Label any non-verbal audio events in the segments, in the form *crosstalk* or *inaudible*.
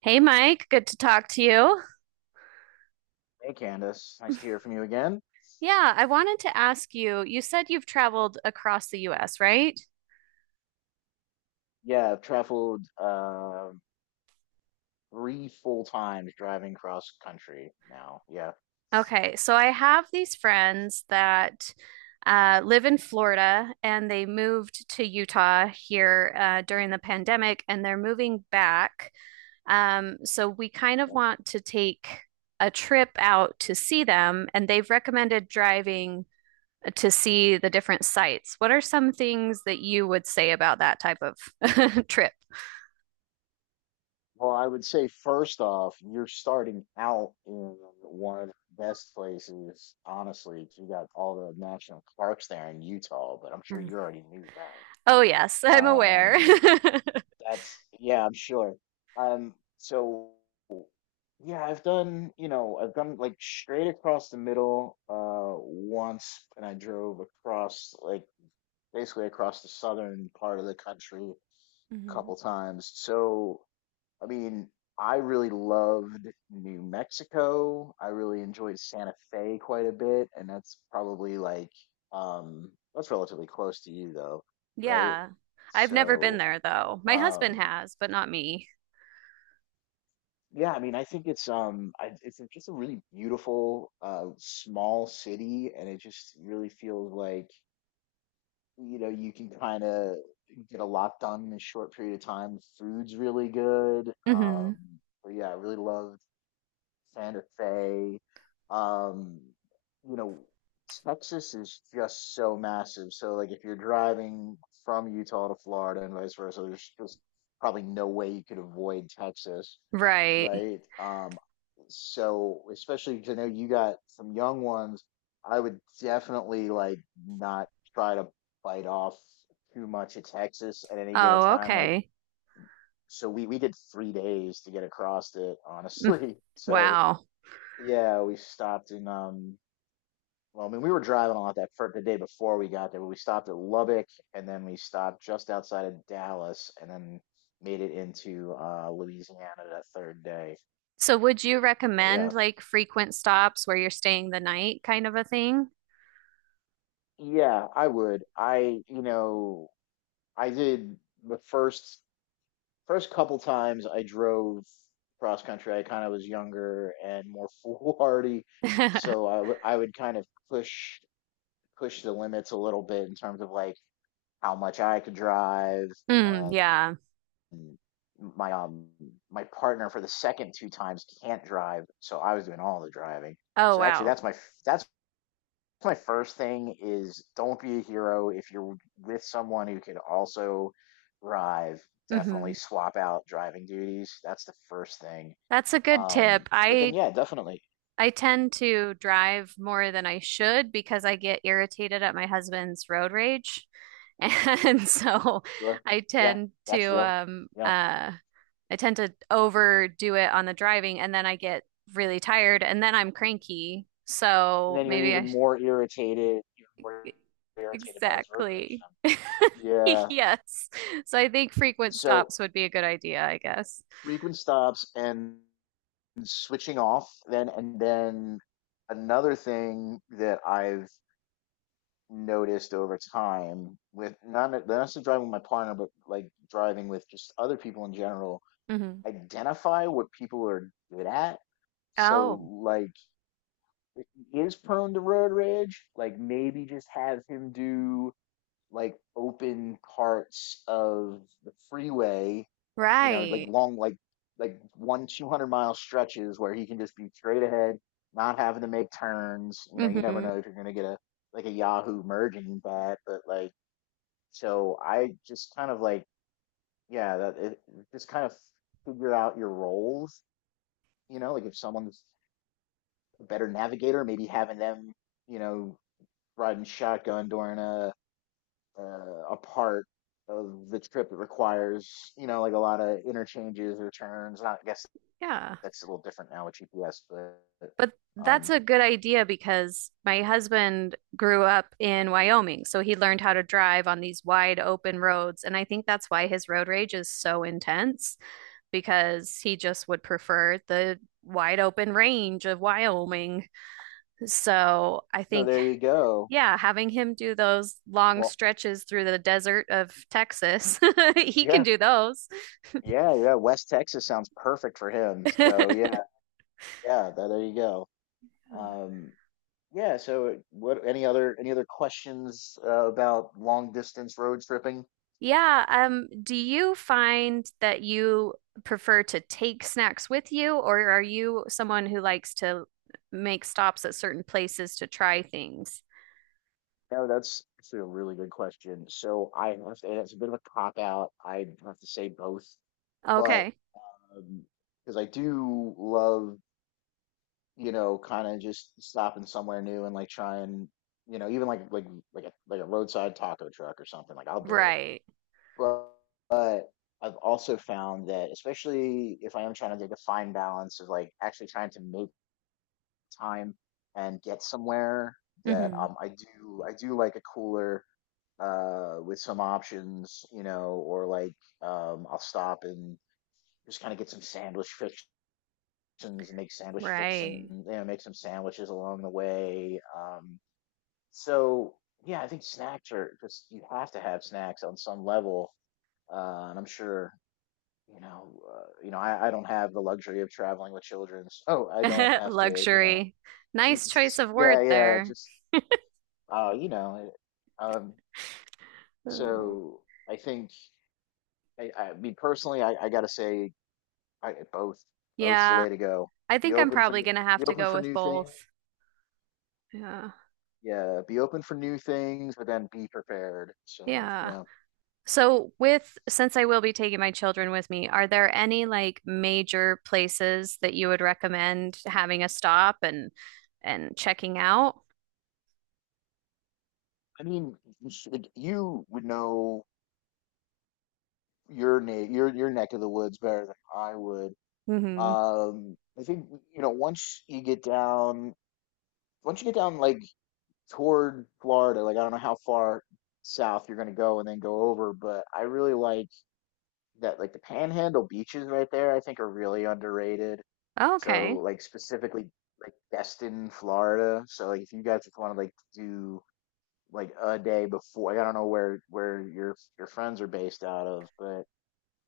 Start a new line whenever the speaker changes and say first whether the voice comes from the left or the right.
right: Hey Mike, good to talk to you.
left: Hey, Candace. Nice to
right: *laughs*
left: hear from you again.
right: Yeah, I wanted to ask you, you said you've traveled across the US, right?
left: Yeah, I've traveled three full times driving cross country now. Yeah.
right: Okay, so I have these friends that live in Florida and they moved to Utah here during the pandemic and they're moving back. So we kind of
left: Okay.
right: want to take a trip out to see them and they've recommended driving to see the different sites. What are some things that you would say about that type of *laughs* trip?
left: Well, I would say first off, you're starting out in one of the best places, honestly. 'Cause you got all the national parks there in Utah, but I'm sure
right: Mm.
left: you already knew that.
right: Oh, yes, I'm aware.
left: Um,
right: *laughs*
left: that's yeah, I'm sure. Um, so. Yeah, I've done, you know, I've done like straight across the middle once, and I drove across like basically across the southern part of the country a
right: Hmm.
left: couple times. So, I mean, I really loved New Mexico. I really enjoyed Santa Fe quite a bit, and that's probably like that's relatively close to you though, right?
right: Yeah. I've never been
left: So,
right: there though. My husband
left: um
right: has, but not me.
left: yeah, I mean, I think it's it's just a really beautiful, small city, and it just really feels like, you know, you can kind of get a lot done in a short period of time. Food's really good.
right: Hmm.
left: But yeah, I really loved Santa Fe. Um, you know, Texas is just so massive. So like if you're driving from Utah to Florida and vice versa, there's just probably no way you could avoid Texas,
right: Right.
left: right? So especially 'cause I know you got some young ones, I would definitely like not try to bite off too much of Texas at any given
right: Oh,
left: time. Like
right: okay.
left: so we did 3 days to get across it,
right: Mm.
left: honestly. *laughs* So
right: Wow.
left: yeah, we stopped in well, I mean we were driving a lot that for the day before we got there, but we stopped at Lubbock and then we stopped just outside of Dallas and then made it into Louisiana that third day.
right: So would you
left: But
right: recommend
left: yeah.
right: like frequent stops where you're staying the night kind of a thing?
left: Yeah, I would. I did the first couple times I drove cross country. I kind of was younger and more *laughs* foolhardy, so
right: *laughs*
left: I would kind of push the limits a little bit in terms of like how much I could drive.
right: Mm,
left: And
right: yeah.
left: my my partner for the second two times can't drive, so I was doing all the driving.
right: Oh,
left: So actually,
right: wow.
left: that's my first thing is don't be a hero if you're with someone who could also drive.
right: Hmm.
left: Definitely swap out driving duties. That's the first thing.
right: That's a good tip.
left: But then yeah, definitely
right: I tend to drive more than I should because I get irritated at my husband's road rage. *laughs* And so
left: sure.
right: I
left: Yeah,
right: tend to
left: that's real.
right: um
left: You know,
right: uh I tend to overdo it on the driving and then I get really tired and then I'm cranky.
left: and
right: So
left: then you're
right: maybe I sh-
left: even more
right: e-,
left: irritated by his road rage.
right: exactly. *laughs*
left: Then yeah,
right: Yes. So I think frequent
left: so
right: stops would be a good idea, I guess.
left: frequent stops and switching off then, and then another thing that I've noticed over time with not necessarily driving with my partner, but like driving with just other people in general,
right: Hmm.
left: identify what people are good at.
right: Oh,
left: So like if he is prone to road rage, like maybe just have him do like open parts of the freeway, you know, like
right: right.
left: long, like one 200-mile stretches where he can just be straight ahead, not having to make turns. You know, you never
right: Hmm.
left: know if you're gonna get a like a Yahoo merging bat, but like so I just kind of like yeah, just kind of figure out your roles. You know, like if someone's a better navigator, maybe having them, you know, riding shotgun during a part of the trip that requires, you know, like a lot of interchanges or turns. I guess
right: Yeah.
left: that's a little different now with GPS, but
right: But that's
left: um,
right: a good idea because my husband grew up in Wyoming, so he learned how to drive on these wide open roads. And I think that's why his road rage is so intense because he just would prefer the wide open range of Wyoming. So I
left: so
right: think,
left: there you go.
right: yeah, having him do those long
left: Well,
right: stretches through the desert of Texas, *laughs* he can
left: yeah,
right: do those.
left: yeah. West Texas sounds perfect for him. So
right: *laughs*
left: yeah, yeah. There you go. Um, yeah. So what? Any other questions about long distance road tripping?
right: Yeah, do you find that you prefer to take snacks with you, or are you someone who likes to make stops at certain places to try things?
left: No, that's actually a really good question. So I have to, and it's a bit of a cop out. I have to say both, but
right: Okay.
left: because I do love, you know, kind of just stopping somewhere new and like trying, you know, even like like a roadside taco truck or something. Like I'll do it.
right: Right.
left: But but I've also found that especially if I am trying to take a fine balance of like actually trying to make time and get somewhere that
right: Hmm.
left: I do like a cooler with some options, you know, or like I'll stop and just kind of get some sandwich and make sandwich
right: Right.
left: fixin', you know, make some sandwiches along the way. So yeah, I think snacks are just you have to have snacks on some level. And I'm sure you know, I don't have the luxury of traveling with children. Oh, I don't
right: *laughs*
left: have to, you know,
right: Luxury. Nice choice
left: it's-
right: of
left: yeah,
right: word
left: yeah,
right: there.
left: just uh, you know, uh, um,
right: Oh.
left: so I think I mean personally, I gotta say, I both both's the
right: Yeah,
left: way to go.
right: I
left: Be
right: think I'm
left: open for
right: probably gonna have
left: be
right: to
left: open
right: go
left: for
right: with
left: new things.
right: both. Yeah.
left: Yeah, be open for new things, but then be prepared. So,
right: Yeah.
left: yeah.
right: So with since I will be taking my children with me, are there any like major places that you would recommend having a stop and checking out?
left: I mean, you would know your na your neck of the woods better than I would.
right: Mm-hmm.
left: I think you know once you get down like toward Florida, like I don't know how far south you're gonna go and then go over, but I really like that like the Panhandle beaches right there, I think are really underrated. So
right: Okay.
left: like specifically like Destin, Florida. So like if you guys just want to like do like a day before. Like, I don't know where your friends are based out of, but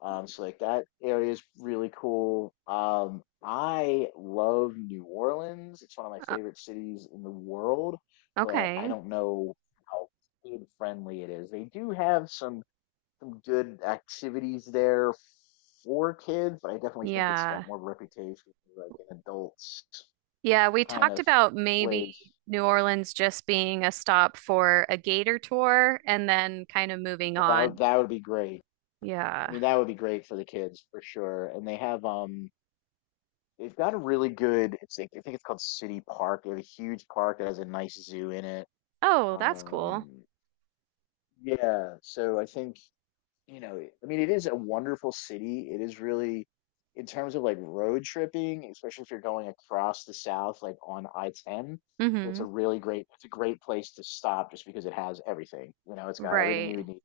left: so like that area is really cool. I love New Orleans. It's one of my
right: Uh,
left: favorite cities in the world, but I
right: okay.
left: don't know how kid friendly it is. They do have some good activities there for kids, but I definitely think it's
right: Yeah.
left: got more of a reputation for like an adults
right: Yeah, we
left: kind
right: talked
left: of
right: about maybe
left: place.
right: New Orleans just being a stop for a gator tour and then kind of moving on.
left: That would be great. I
right: Yeah.
left: mean, that would be great for the kids for sure. And they have they've got a really good it's like- I think it's called City Park. They have a huge park that has a nice zoo in it.
right: Oh, that's cool.
left: Um yeah, so I think, you know, I mean it is a wonderful city. It is really In terms of like road tripping, especially if you're going across the south like on I-10, it's
right: Mm-hmm.
left: a really great it's a great place to stop just because it has everything. You know, it's got everything you
right: Right.
left: would need,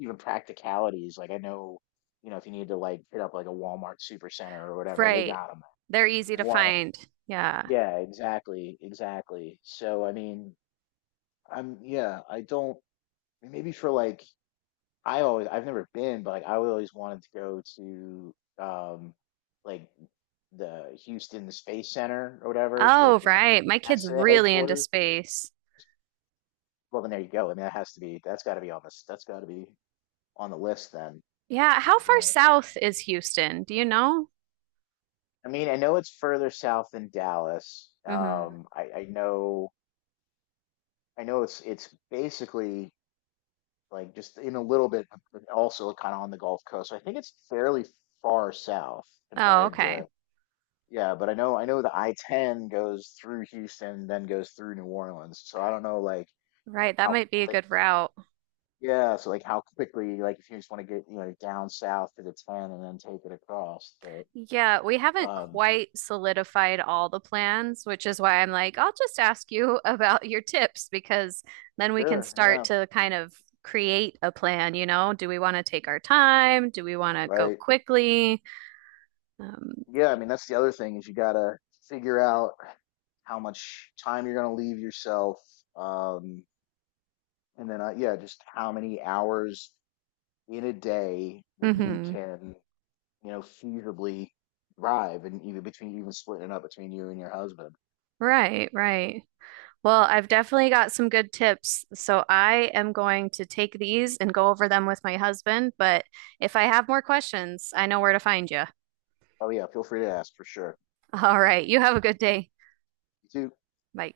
left: even practicalities. Like I know, you know, if you need to like hit up like a Walmart Supercenter or whatever, they
right: Right.
left: got them.
right: They're easy
left: We
right: to
left: want.
right: find. Yeah.
left: Yeah, exactly, exactly. So I mean, I'm yeah, I don't maybe for like I've never been, but like I always wanted to go to like the Houston Space Center or whatever, like
right: Oh,
left: the
right: right. My kid's
left: NASA
right: really into
left: headquarters.
right: space.
left: Well, then there you go. I mean, that's got to be on the list then.
right: Yeah. How
left: If you're
right: far
left: gonna.
right: south is Houston? Do you know?
left: I mean, I know it's further south than Dallas.
right: Mm-hmm.
left: I know it's basically like just in a little bit, but also kind of on the Gulf Coast. So I think it's fairly far south
right: Oh,
left: compared
right: okay.
left: to, yeah. But I know the I-10 goes through Houston, then goes through New Orleans. So I don't know, like
right: Right. That
left: how
right: might be a
left: quick,
right: good route.
left: yeah. So like how quickly, like if you just want to get, you know, down south to the 10 and then take it across. But
right: Yeah. We haven't
left: um,
right: quite solidified all the plans, which is why I'm like, I'll just ask you *laughs* about your tips because then we can
left: sure,
right: start
left: yeah,
right: to kind of create a plan. You know, do we want to take our time? Do we want to go
left: right.
right: quickly? Um,
left: Yeah, I mean that's the other thing is you gotta figure out how much time you're gonna leave yourself, um, and then yeah, just how many hours in a day that you
right: mhm.
left: can, you know, feasibly drive, and even between even splitting it up between you and your husband.
right: Right. Right. Well, I've definitely got some good tips. So I am going to take these and go over them with my husband. But if I have more questions, I know where to find you.
left: Oh yeah, feel free to ask for sure.
right: *laughs* All right. You have a good day.
left: You too.
right: Bye.